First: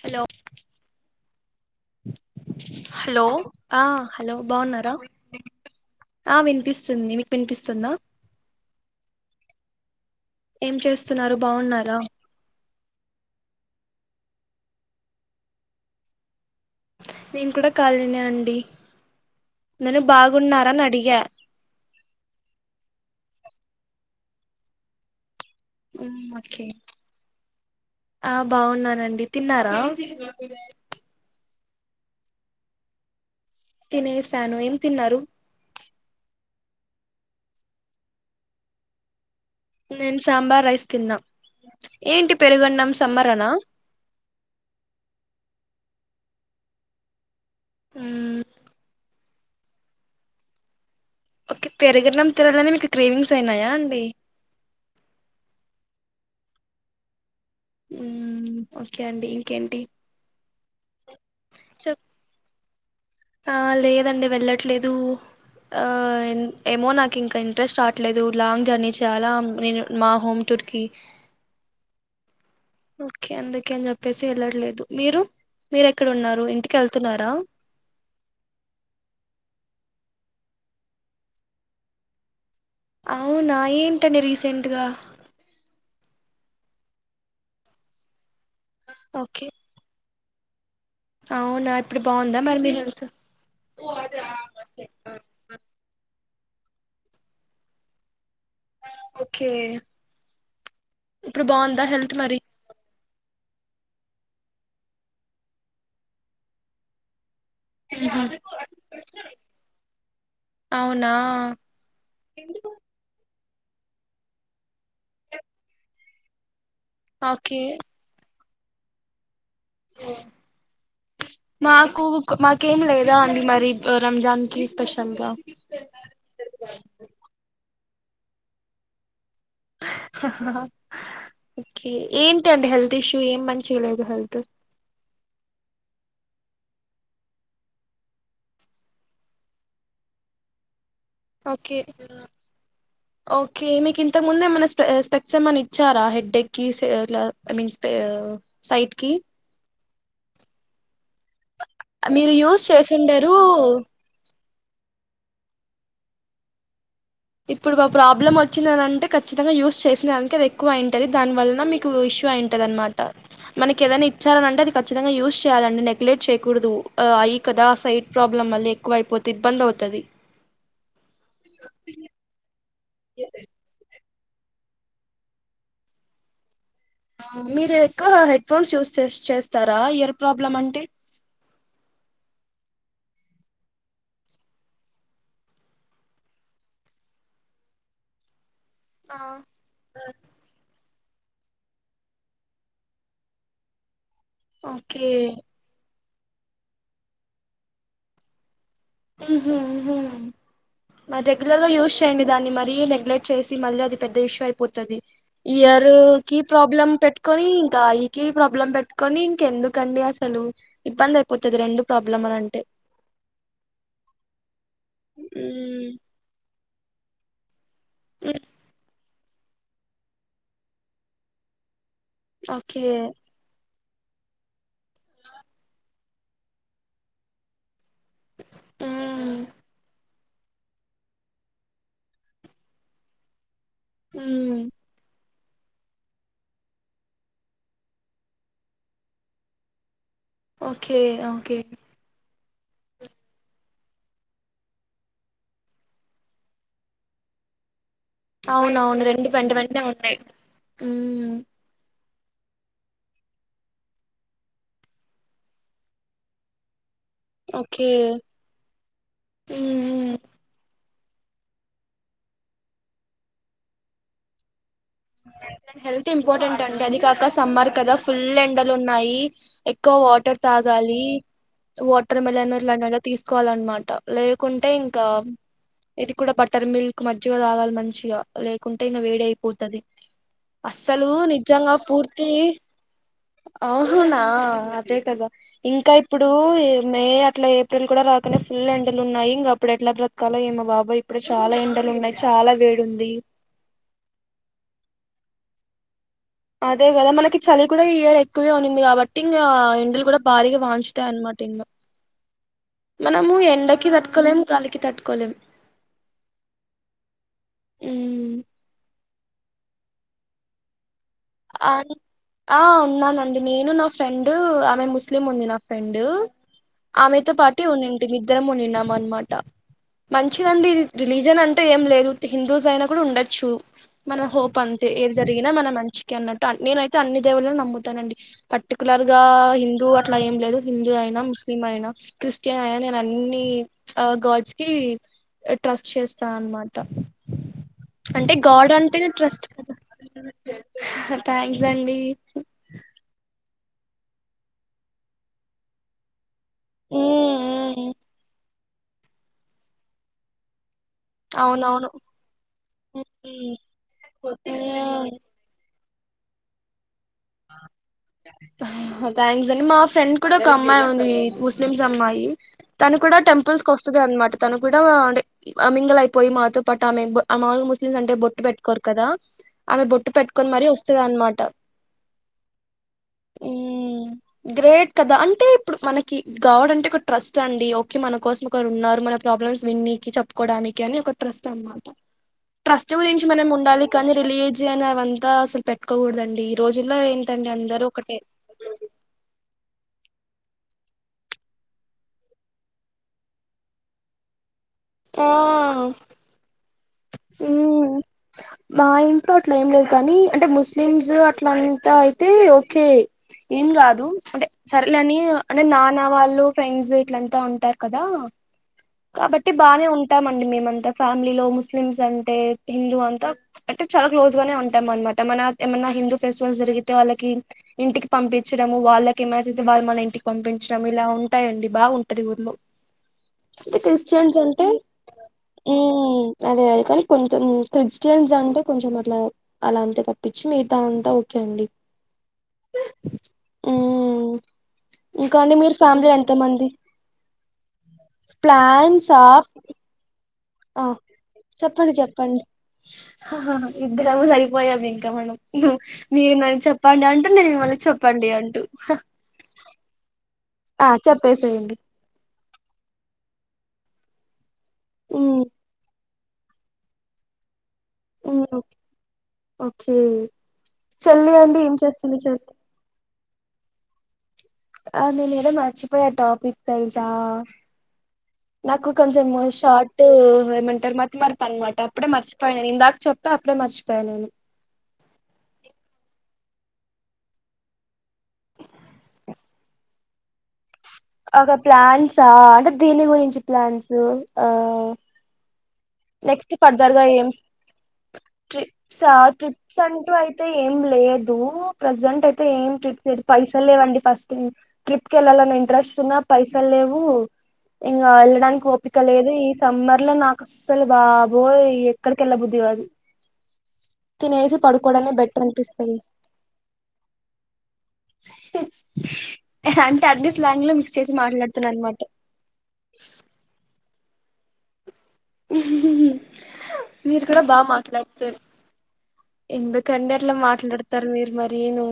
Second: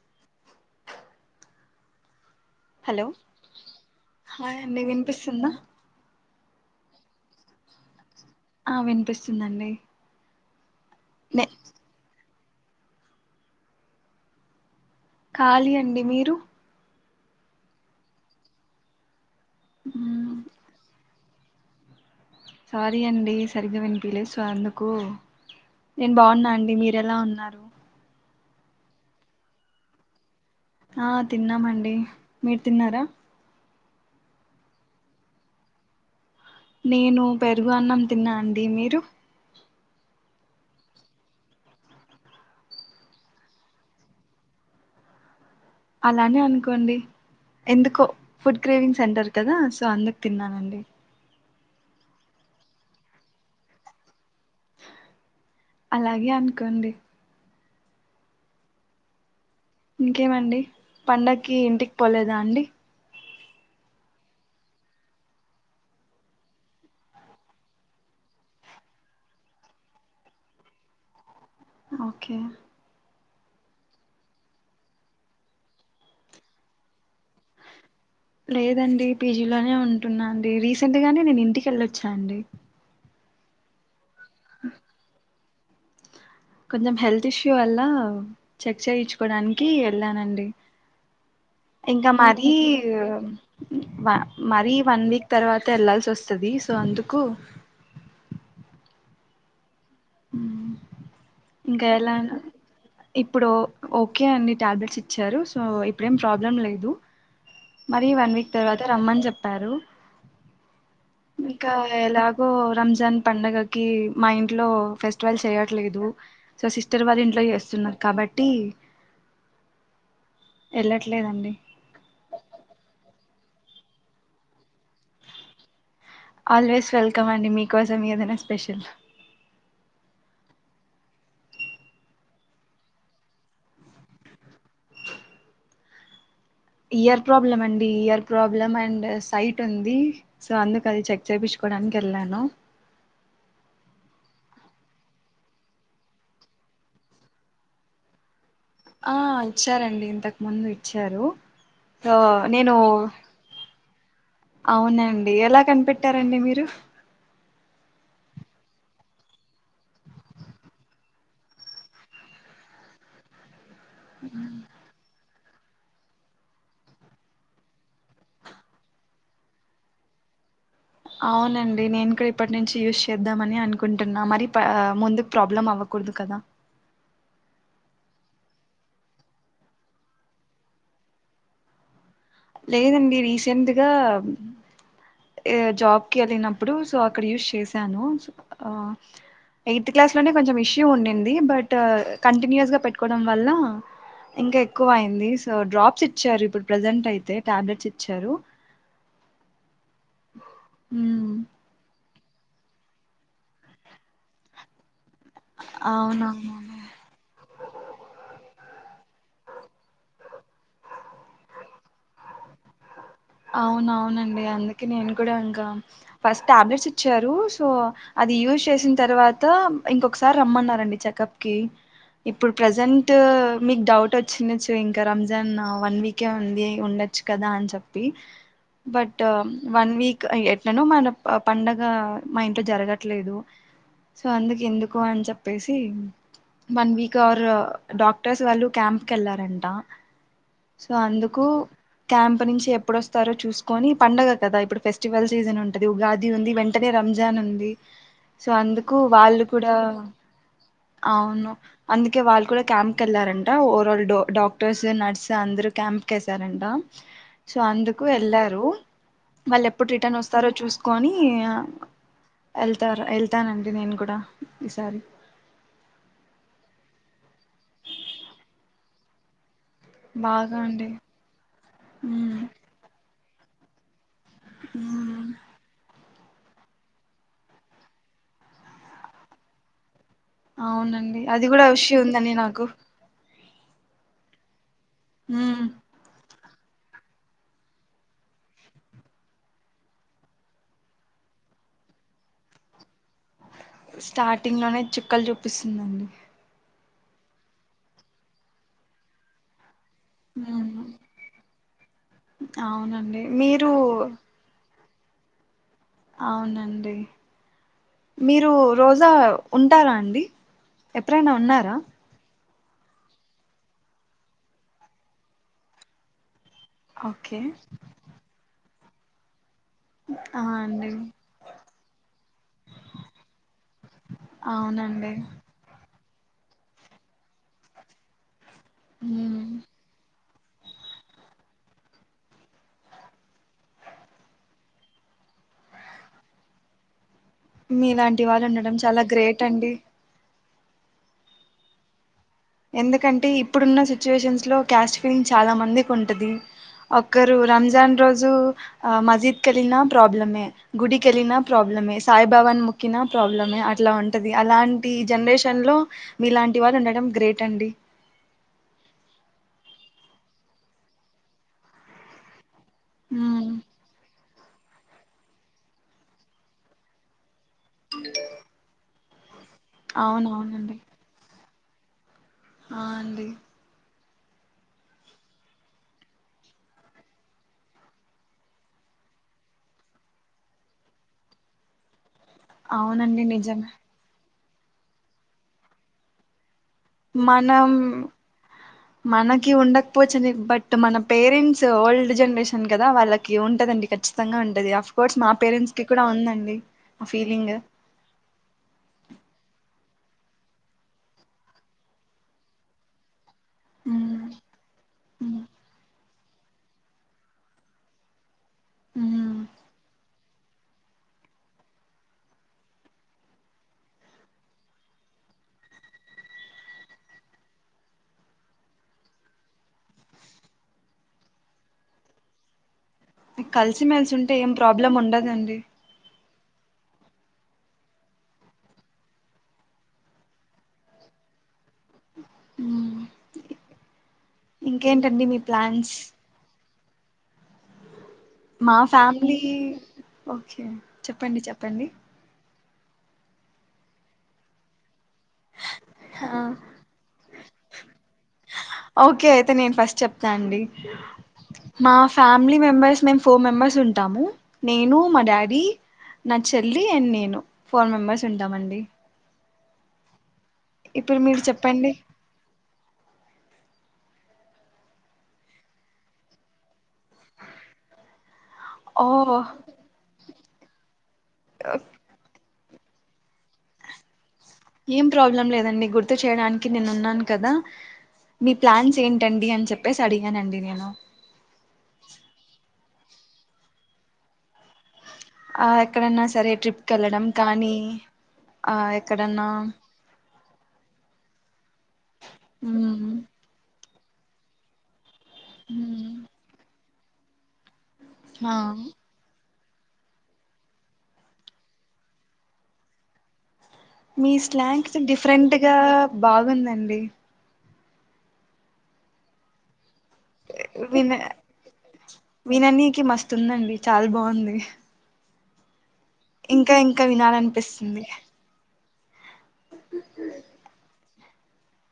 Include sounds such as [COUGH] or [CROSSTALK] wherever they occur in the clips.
Hello hello ఆ hello hi అండి బాగున్నారా వినిపిస్తుందా [INAUDIBLE] ఆహ్ విన్ నిపిస్తుంది మీకు వినిపిస్తుందా. ఆ వినిపిస్తుందండి. ఏం చేస్తున్నారు నే బాగున్నారా. ఖాళీ అండి మీరు నేను కూడా ఖాళీనే అండి నెను మ్మ్ బాగున్నార అని అడిగా సారీ అండి సరిగ్గా వినిపిలే సో అందుకు నేను బాగున్నా ఓకే అండి మీరెలా ఉన్నారు. ఆ బాగున్నానండి తిన్నారా ఆ తిన్నామండి మీరు తిన్నారా తినేశాను ఏం తిన్నారు నేను పెరుగు అన్నం తిన్నా అండి మీరు నేను సాంబార్ రైస్ తిన్నా ఏంటి పెరుగన్నం సమ్మర్ అన అలానే అనుకోండి. ఎందుకో ఫుడ్ క్రేవింగ్ సెంటర్ కదా సో అందుకు తిన్నానండి. ఓకే పెరుగన్నం తినగానే, మీకు క్రేవింగ్స్ అయినాయా అండి. అలాగే అనుకోండి. ఉమ్ ఓకే అండి. ఇంకేంటి ఇంకేమండి పండక్కి సో ఇంటికి పోలేదా అండి. ఆ లేదండి. వెళ్ళట్లేదు. ఆ ఏమో నాకు ఇంకా ఇంట్రెస్ట్ రావట్లేదు. లాంగ్ జర్నీ చేయాలా, నేను మా హోమ్ టూర్ కి. ఓకే ఓకే అందుకే అని చెప్పేసి వెళ్లట్లేదు. మీరు మీరెక్కడ ఉన్నారు. ఇంటికి వెళ్తున్నారా. లేదండి పీజీలోనే ఉంటున్నా అండి. రీసెంట్ గానే నేను ఇంటికెళ్ళొచ్చాను అండి. అవున ఏం డి రీసెంట్ గా కొంచెం హెల్త్ ఇష్యూ వల్ల చెక్ ఓకే చేయించుకోవడానికి ఎళ్ళానండి. అవునా డి ఇప్పుడు ఇంకా బాగుందా మరీ మరి మీ హెల్త్ మరీ వన్ వీక్ తర్వాత వెళ్లాల్సి ఓస్ స్తది సో అందుకు ఓకే ఇప్పుడు బాంద ఇంకా హెల్త్ ఎలా మరి ఇప్పుడు ఓకే అండి టాబ్లెట్స్ ఇచ్చారు. సో ఇప్పుడేం ప్రాబ్లం లేదు. మరి మ్హూ. వన్ వీక్ తర్వాత రమ్మని చెప్పారు. అవునా ఇంకా ఎలాగో రంజాన్ పండగ కి మా ఇంట్లో ఫెస్టివల్ చేయట్లేదు. సో సిస్టర్ వాళ్ళ ఇంట్లో ఓకే చేస్తున్న కాబట్టి టి ఓ మాకు మాకేం లేదా అండి మరి రంజాన్ కి స్పె ఆల్వేస్ వెల్కమ్ అండి మీ మీకోసం ఏదీన స్పెషల్ హ హా హా ఓకే ఏంటి అండి హెల్త్ ఇష్యూ ఏం మంచిగా లేదు హెల్త్ ఇయర్ ప్రాబ్లం అండి ఇయర్ ప్రాబ్లం అండ్ సైట్ ఉంది సో అందుకు అది చెక్ ఓకే చేపిచుకోవడానికి వెళ్ళాను ఓకే మీకు ఇంతకు ముందు ఏమన్నా స్పె స్పెడ్సేమ్మన ఇచ్చారా హెడ్డెక్కి సే ఇట్లా ఐ మీన్ స్పె సైట్కి తారండి ఇంతకు ముందు ఇచ్చి మీరు యూస్ చేసిండరు అవునండి ఎలా కనిపెట్టారండి మీరు ఇప్పుడు మా ప్రాబ్లమ్ వచ్చిందనింటే ఖచ్చితంగా యూజ్ చేసిన దానికి అది ఎక్కువ అయింటది దాని వలన మీకు ఇష్యూ అయింటది అనమాట మనకి ఏదనా ఇచ్చారని అంట అదిఖచ్చితంగా యూస్ చేయాలండి నెగ్లెక్ట్ చేయకూడదు ఐ కదా సైట్ ప్రాబ్లం మళ్ళీ ఎక్కువ అయిపోతే ఇబ్బంది అవుతది అవునండి నేను కూడ నుంచి యూస్ ఎ చేద్దామని అనుకుం టున మరి పా మరి ముందు ప్రాబ్లం అవకూడదు కదా మీరు ఎక్కువ హెడ్ ఫోన్స్ యూస్ చే చేస్తారా ఎయర్ ప్రాబ్లం అంటే లేదండి రీసెంట్గా ఏ జాబ్కి వెళ్ళినప్పుడు సో అక్కడ యూస్ చేశాను ఆ ఎయిత్ క్లాస్ లోనే కొంచెం ఇ ఉండింది బట్ కంటిన్యూస్ గా పెట్టుకోవడం వల్ల ఇంకా ఎక్కువ ఓకే అయింది సో డ్రాప్స్ ఇ ఇచ్చారు ఇప్పుడు ప్రెసెంట్ అదే టాబ్లెట్స్ ఇచ్చారు హమ్ మా ఉమ్, దగ్గరలలో యూస్ చేయండి దాన్ని మరీ నెగ్లెక్ట్ చేసి మళ్ళీ అది పెద్ద ఇష్యూ అయిపోతాది ఇయర్ కి అవునవును ప్రాబ్లం పెట్టుకొనీ ఇక ఐ కి ప్రాబ్లం పెట్టుక కొని ఇంకెందుకండి అసలు ఇబ్బంది అయిపోతాది రెండు ప్రాబ్లంలు అంటే అవును అవునండి అందుకే నేను కూడా ఇంకా ఉమ్ ఫస్ట్ టాబ్లెట్స్ ఇచ్చారు సో అది యూజ్ చేసిన తర్వాత ఇంకా ఇంకొకసారి రమ్మన్నారండి చెకప్ కి ఇప్పుడు ఓకే ప్రజెంట్ మీకు డౌట్ వచ్చిండచ్చు ఇంకా రంజాన్ వన్ వీకే ఉంది ఉండొచ్చు కదా అని చెప్ప బట్ ఉమ్ వన్ వీక్ గ ఎట్లనో మన ప పండగ మా ఇంట్లో జరగట్లేదు సో ఉమ్ అందుకు ఎందుకు అని చెప్ చెప్పేసి వన్ వీక్ అర్ డాక్టర్స్ వాళ్ళు క్యాంకెళ్లారంట సో ఓకే అందుకు ఓకే క్యాంప్ ప్ప నుంచెప్ ఇప్పుడు వస్తారో చూసుకొని పండగ కదా ఇప్పుడు ఫెస్టివల్ సీజన్ ఉంటాది ఉగాది ఉంది వెంటనే రంజాన్ ఉంది సో అందుకు అవునవును రెండు వాళ్ళు వెంట కూడా వెంటనే ఉన్నాయి ఉమ్ అవును అందుకే వాళ్ళు కూడా క్యాంకెళ్లారంట ఓవరాల్ డాక్టర్స్ నర్స్ అందరు క్యాంప్ కి ఏ ఏసారంట సో ఓకే అందుకు వెళ్లారు వాళ్ళు ఉమ్ ఎప్పుడు ఉమ్ రిటర్న్ వస్తారో చూస్ కొనీ ఆ ఎళ్తారు ఎళ్తానండి నేను కూడా ఈసారి హెల్త్ ఇంపార్టెంట్ అండి అది కాకా సమ్మర్ కదా ఫుల్ ఎండలు ఉన్నాయి ఎక్ క్కో వాటర్ బాగా అండి తాగాలి వాటర్ మ్మ్ మెలన్ ఇలాంటి వన్ని తీస్ కోవాలన్నమాట లేకుంటే ఇంకా మ్మ్ ఇది కూడా బట్టర్ మిల్క్ మజ్జిగా తాగాలి మంచిగా లేకుంటే ఇంకా వేడి అయిపోతది అస్సలు అవునండి అది కూడా విషు ఉందండి నాకు ఔ హనా అంతే కదా ఇంకా ఇప్ డు మే అట్లా ఏప్రిల్ కూడా రాకనే ఫుల్ ఎండలు ఉన్నాయి ఇంగ అప్పుడు ఎట్లా బ్రతకాలో ఏమో బాబోయ్ ఇప్పుడు చాలా ఎండలు ఉన్నాయి చాలా వేడి ఉంది స్టార్టింగ్ లోనే చక్కలు చూపిస్తుందండి అదే కదా మనకి చలి కూడా ఈ ఇయర్ ఎక్కువే ఉన్నింది కాబట్టి ఇంగ ఎండలు కూడా భారిగా ఉమ్ వాయించుతాయనమాట ఇంగ అవునండి మనము మీరు ఎండకు తట్టుకోలేం గాలికి తట్టుకో కొలేం అవునండి ఉమ్ మీరు రోజా ఉంటారా అండి ఎప్పుడైనా ఆ ఉన్నారా ఆ ఉన్నానండి నేను నా ఫ్రెండ్ ఆమె ముస్లిం ఉంది నా ఫ్రెండు ఆమెతో ఓకే పాటు ఉన్నింటి ఇద్దరం ఉన్నినామ్ వన్ మాట ఆ మంచిదండి అండి రిలీజన్ అంటే ఏం లేదు హిందూస్ అయినా కూడా ఉండొచ్చు మన హోప్ అంతే అవునండి ఏది జరిగినా మన మంచి కె అన్నట్టు నేనయితే అన్ని దేవుళ్ళని నమ్ముతానండి పర్టికులర్ గా ఉమ్ హిందూ అట్లా ఏం లేదు హిందూ అయినా ముస్ యినా క్రిస్టియన్ అయినా నేను అన్ని గాడ్స్ కి ట్రస్ట్ చేస్తాన అనమాట మీలాంటి అంటే వాళ్ళు ఉండడం చాలా గ్రేట్ అండి సే థ్యాంక్స్ అండి ఎందుకంటే ఇప్పుడున్న సిచ్యువేషన్స్ లో క్యాస్ట్ ఫీలింగ్ చాలా మందికి ఉంటుది ఉమ్, ఒక్కరు ఉమ్, రంజాన్ రోజు మజీద్ కి వెళ్ళినా ప్రాబ్లం గుడికిళ్ళినా అవునవును ప్రాబ్లమే సాయిబాబాన్ ముొక్కిన ఉమ్, ప్రాబ్లమే అట్లా ఉంటుంది అలాంటి ఉమ్. జనరేషన్లో మీలాంటి వాళ్ళ ఉండడం గ్రేట్ అండి థ్యాంక్ నేను మా ఫ్రెండ్ కూడా ఒక అమ్మాయి ఉంది ముస్లిమ్స్ అమ్మాయి తా ను కూడా ఉమ్ టెంపుల్స్ క వస్తుంది అనమాట తను కూడా అంట అమింగయ పోయి మాత పాటు ఆ మామలుగా ముస్లిస్ అంటే బొట్ పెట్కోరు కదా ఆమె బొట్టు పెట్టుకొని మరీ అవునవునండి వస్తుంది అనమాట ఆ అండి గ్రేట్ కదా అంటే ఇప్పుడు మనకి గాడ్ అంటే ఒక ట్రస్ట్ అండి ఓకే మన కోసం ఒకరు ఉన్నారు మన ప్రాబ్లమ్స్ విన్నికి చెప్పుకోవడానికి అని ఒక ట్రస్ట్ అనమాట ట్రస్ట్ గురించి అవునండి మనం నిజమే ఉండాలి కానీ రిలీ అట్లనే అంతా అసలు పెట్టుకూడదండి ఈ రోజు మనం మనకి ఉండ పోచ్ దిన్ బట్ మన పేరెంట్స్ ఓల్డ్ జనరేషన్ కదా వాళ్ళకి ఉంటదండి ఖచ్చితంగా ఉంటంది ఆఫ్ కోర్స్ ఆ మా పేరెంట్స్ కి కూడా ఉందండి ఫీలింగ ఉమ్ మా ఇంట్లో అట్లా ఏం లేదు గానీ అంటే ముస్లిమ్స్ అట్లంత అయితే ఓకే ఏం గాదు ఉమ్, అంటే సర్లేనీ ఉమ్, అంటే నాన్న వాళ్ లో ఫ్రెండ్స్ ఇట్లంతా ఉంటారు కదా ఉమ్. కాబట్టి బానే ఉం ఉట్టామండి మేమంతా ఫ్యామిలీలో ముస్లిమ్స్ అంటే హిందూ అంతా అంటే చాలా క్లోజ్ గానే ఉంటాం అన్మాట మన ఏమన్నా హిందూ ఫెస్టివల్స్ జరిగితే వాళ్ళకి ఇంటికి పంపించడము వాళ్ళకి ఇమజిత్ వాళ్ళు మళ ఇంటికి పంపించడం ఇలా ఉంటాయంండి బాగుంటది ఊర్లో కలిసిమెలిసి ఉంటే క్రిస్టియన్స్ ఏం అంటే ప్రాబ్లం ఉండదండి ఉమ్ అదే అది కానీ కొంచం ఇంప్రెస్ జెంట్స్ అంటే కొంచెం అట్లా అలా అంత తప్పించి మిగతా అంతా ఓకే అండి ఉమ్. ఉమ్ ఇంకేంటండి ఇక మీ అండి మీరు ప్లాన్స్ ఫ్యామిలీ ఎంత మంది మా ప్లాన్సా ఫ్యామిలీ ఓకే చెప్పండి చెప్పండి హా హా ఇద్దరాము సరిపోయామ్ మనం ఆ, మీమల్ని చెప్పండి అంటూ నేను మీమల్ని చెప్పండి అంటూ ఓకే అయితే నేను ఫస్ట్ చెప్తా అండి ఆ చెప్పేసేయండి మా ఫ్యామిలీ మెంబర్స్ నేన్ ఫోన్ మెంబర్స్ ఉంటాము నేను మా ఉమ్ డాడీ నా చెల్లి అన్ నేను ఫోర్ మెంబెర్స్ ఉమ్ ఉంటామండి ఓకే ఇప్పుడు చెల్లి మీరు అండి ఏం చెప్పండి చేస్తుంది చెప్ ఆ నేను ఎడో మర్చిపోయ టాపిక్ తెలుసా నాకు ఓ కొంచం షర్టు నువ్ఏమంటావ్ మర్ మరి పనమాట అడే మర్చ్ పండి ఇందాక చెప్పే అప్పుడే మర్చిపోయాను నేను ఏం ప్రాబ్లం లేదండి గుర్తు చేయడానికి నేను ఉన్నాను కదా మీ ప్లాన్స్ ఏంటండి అని చెప్పేసి అడి అగా ప్లాన్సా అంటే దీని గురించి ప్లాన్స్ ఆ ఆ ఎక్కడన్నా సరే నెక్స్ట్ ట్రిప్కి ఫర్దర్ గా ఎళ్ళడం ఏం కానీ ఆ ఎక్కడన్నా తే ఏం లేదు ప్రజెంట్ అయితే ఏం మ్మ్ ట్రిప్ పైసలు లేవండి ఫస్ట్ మీ ట్ ల ఇంట్రెస్ట్ ఉ మ్మ్, పైస లే ఓ ఇంకా ఆ వెళ్ళడానికి ఓపిక లేదు సమ్మర్ లో నాకు అసలు బాబోయ్ ఎక్కడికెళ్ళ బుద్ధివాది మీ స్లాంక్స్ డిఫరెంట్ గా అనిపిస్తది బాగుందండి అ టర్డీస్ లాంగ్ లో మిక్స్ చేసి విన మాట్లాడుతున్నా అనమాట విననీకి మస్తుందండి చాలా బాగుంది [INAUDIBLE] ఇంకా ఇంకా మీరు కూడా బాగా వినాలనిపిస్తుంది మాట్లాడుతారు ఎందుకండి అట్లా మాట్లాడతారు మీరు మరీనూ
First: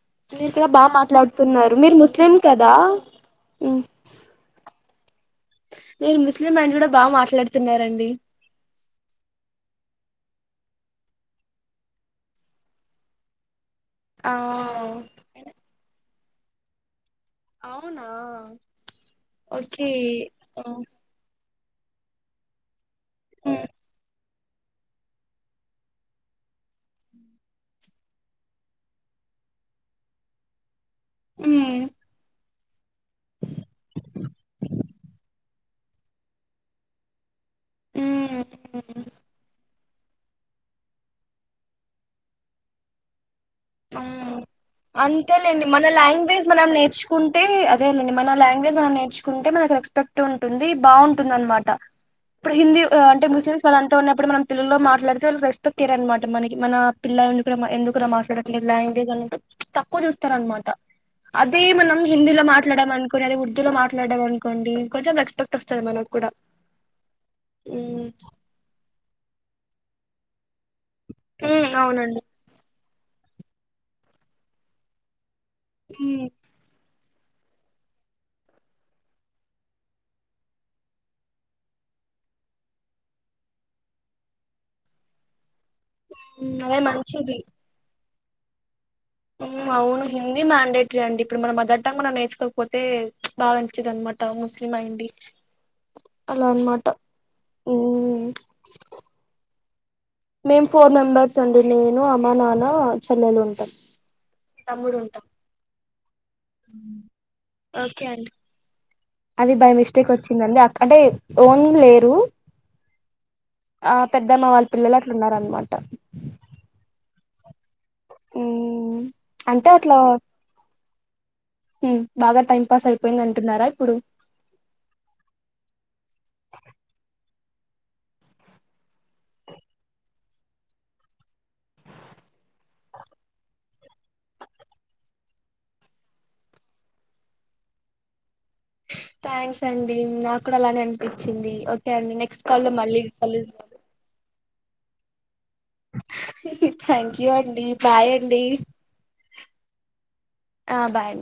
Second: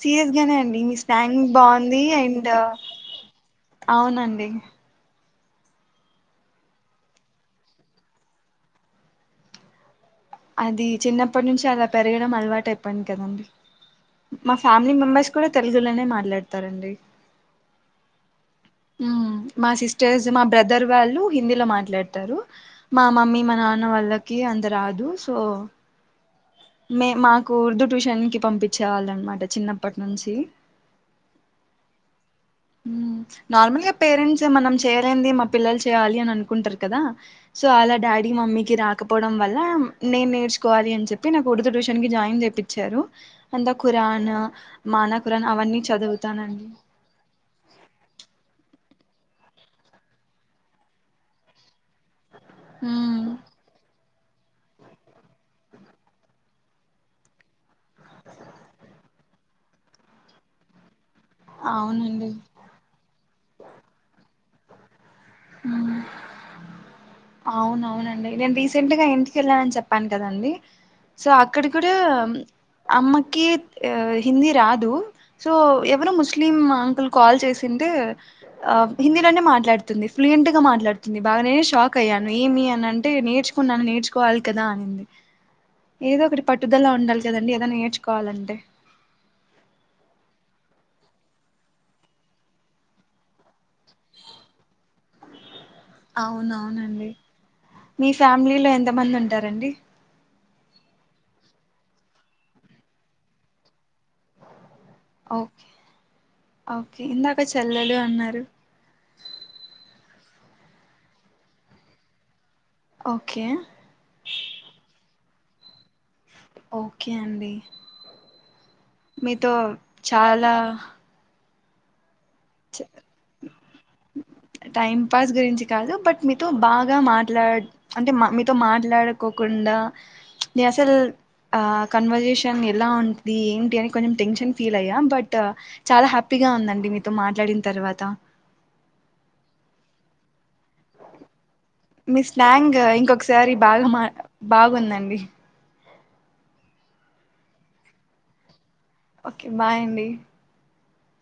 సీరియస్ గానే అండి మీ స్టాంగ్ మీరు బాగుంది ముస్లిం అండ్ కదా అవునండి నేను ముస్లిం అయిన కూడా బాగా మాట్లాడుతున్నారండి అది చిన్నప్పటి నుంచి అలా పెరగడం అలవాటు అయిప్పంది కదండి ఆ మా ఫ్యామిలీ మెంబర్స్ కూడా తెలుగులోనే మాట్లాడ తారండి అవునా మా ఓకే సిస్టర్స్ మా ఆ బ్రదర్ వాళ్ళు హిందీ లో మాట్లాడుతారు మా మమ్మీ మా ఉమ్ నాన్న వాళ్ళకి నాకి అంత రాదు సో మేము మాకు ఉర్దూ ట్యూషన్ కి పంపించే వాళ్ళ అన్నమాట చిన్నప్పటి నుంచి మ్ నార్మల్గా పేరెంట్స్ మనం చేయలేనిది మన పిల్లలు చేయాలి అని అనుకుంటారు కదా సో అలా డాడీ ఉమ్ మమ్మీకి రాకపోవడం వల్ల నేను నేర్చుకోవాలి అని చెప్పి చెప్పి నాకు ఉర్దూ ట్యూషన్ కి జాయిన్ చేపించారు అంతేలేండి అవన్నీ మన లాంగ్వేజ్ చదువుతానండి మనం నేర్చుకుంటే అదేనండి మన లాంగ్వేజ్ మనం నేర్ నుకుంటే మనకి రెస్పెక్ట్ ఉంటుంది బాగుంటుంది అనమాట ఇప్పుడు హిందీ అంటే ఉమ్ ముస్లిమ్స్ వాళ్ళు ఉప్పుడునం పిలులలో మాట్లాడితే వాళ్ళకి రెపెట్యర అనమాట మన మన పిల్లని కూడా ఎందుకు మాట్లాడ లాంగ్వేజ్ అన్నటు తక్కువ చూస్తారనమాట అదే మనం అవునండి హిందీలో మాట్లాడము అనుకోని అదే ఉర్దూ లో మాట్లాడము అనుకో కొండి కొంచెం రెస్పెక్ట్ వస్తది మనకు కూడా అవును మ్మ్ అవునండి నేను రీసెంట్ గా ఇంటికెళ్ళానని చెప్పాను కదండి సో అక్కడ కూడా అవునండి అమ్మకి హిందీ రాదు సో ఎవరు మ్మ్ ముస్లిం అంకుల్ కాల్ చేసింటే ఆ హిందీలోనే మాట్లాడుతుంది ఫ్లుయెంట్ గా మాట్లాడుతుంది బాగానేనే షాక్ అయ్యాను ఏమి అని అంటే నేర్చుకున్నాను నేర్చుకోవాలి కదా అనింది ఏదో ఒకటి అదే పట్టుదలా ఉండాలి మంచిది కదండి ఏదైనా నేర్చుకో కావాలంటే అవును హిందీ మ్యాండేటరీ అండి ఇప్పుడు మన మదర్ టంగ్లో మనం నేర్చుకోకపోతే బాగానిచ్చిది అన్నమాట ముస్లిం అయి ఉండి అవును అవునండి మీ ఉమ్ ఫ్యామిలీలో ఎంత మంది ఉంటారండి మేం ఫోర్ మెంబెర్స్ అండి నేను అమ్మ నాన్న చెల్లెలు ఉంటాము ఓకే ఓకే ఇందాక చెల్లెలు ఓకే అండి అన్నారు అది బై మిస్టేక్ వచ్చిందండి అ అంటే ఓన్ లేరు ఓకే ఆ పెద్దమ్మ వాళ్ళ పిల్లలు అ ఉన్నార అనమాట ఓకే అండి ఉమ్ మీతో చాలా హ్మ్ టైం పాస్ గురించి కాదు బట్ మీతో బాగా మాట్లా అంటే మా మీతో మాట్లాడుకోకుండా నేను అసలు ఆ కన్వర్జేషన్ ఎలా ఉంటి ఏంటి అని కొంచెం టెన్షన్ ఫీల్ అయ్యా బట్ చాలా హ్యాపీగా ఉందండి మీ తో మాట్లాడిన తర్వాత థ్యాంక్స్ అండి నా కూడా అలానే అనిపించింది ఓకే అండి మీ నెక్స్ట్ కాల్లో స్లాంగ్ మళ్ళీ ఇంకొకసారి కలుస్ బాగా మా బాగుందండి థ్యాంక్ యూ అండి బాయ్ అండి ఓకే బాయ్ అండి ఆ బాయ్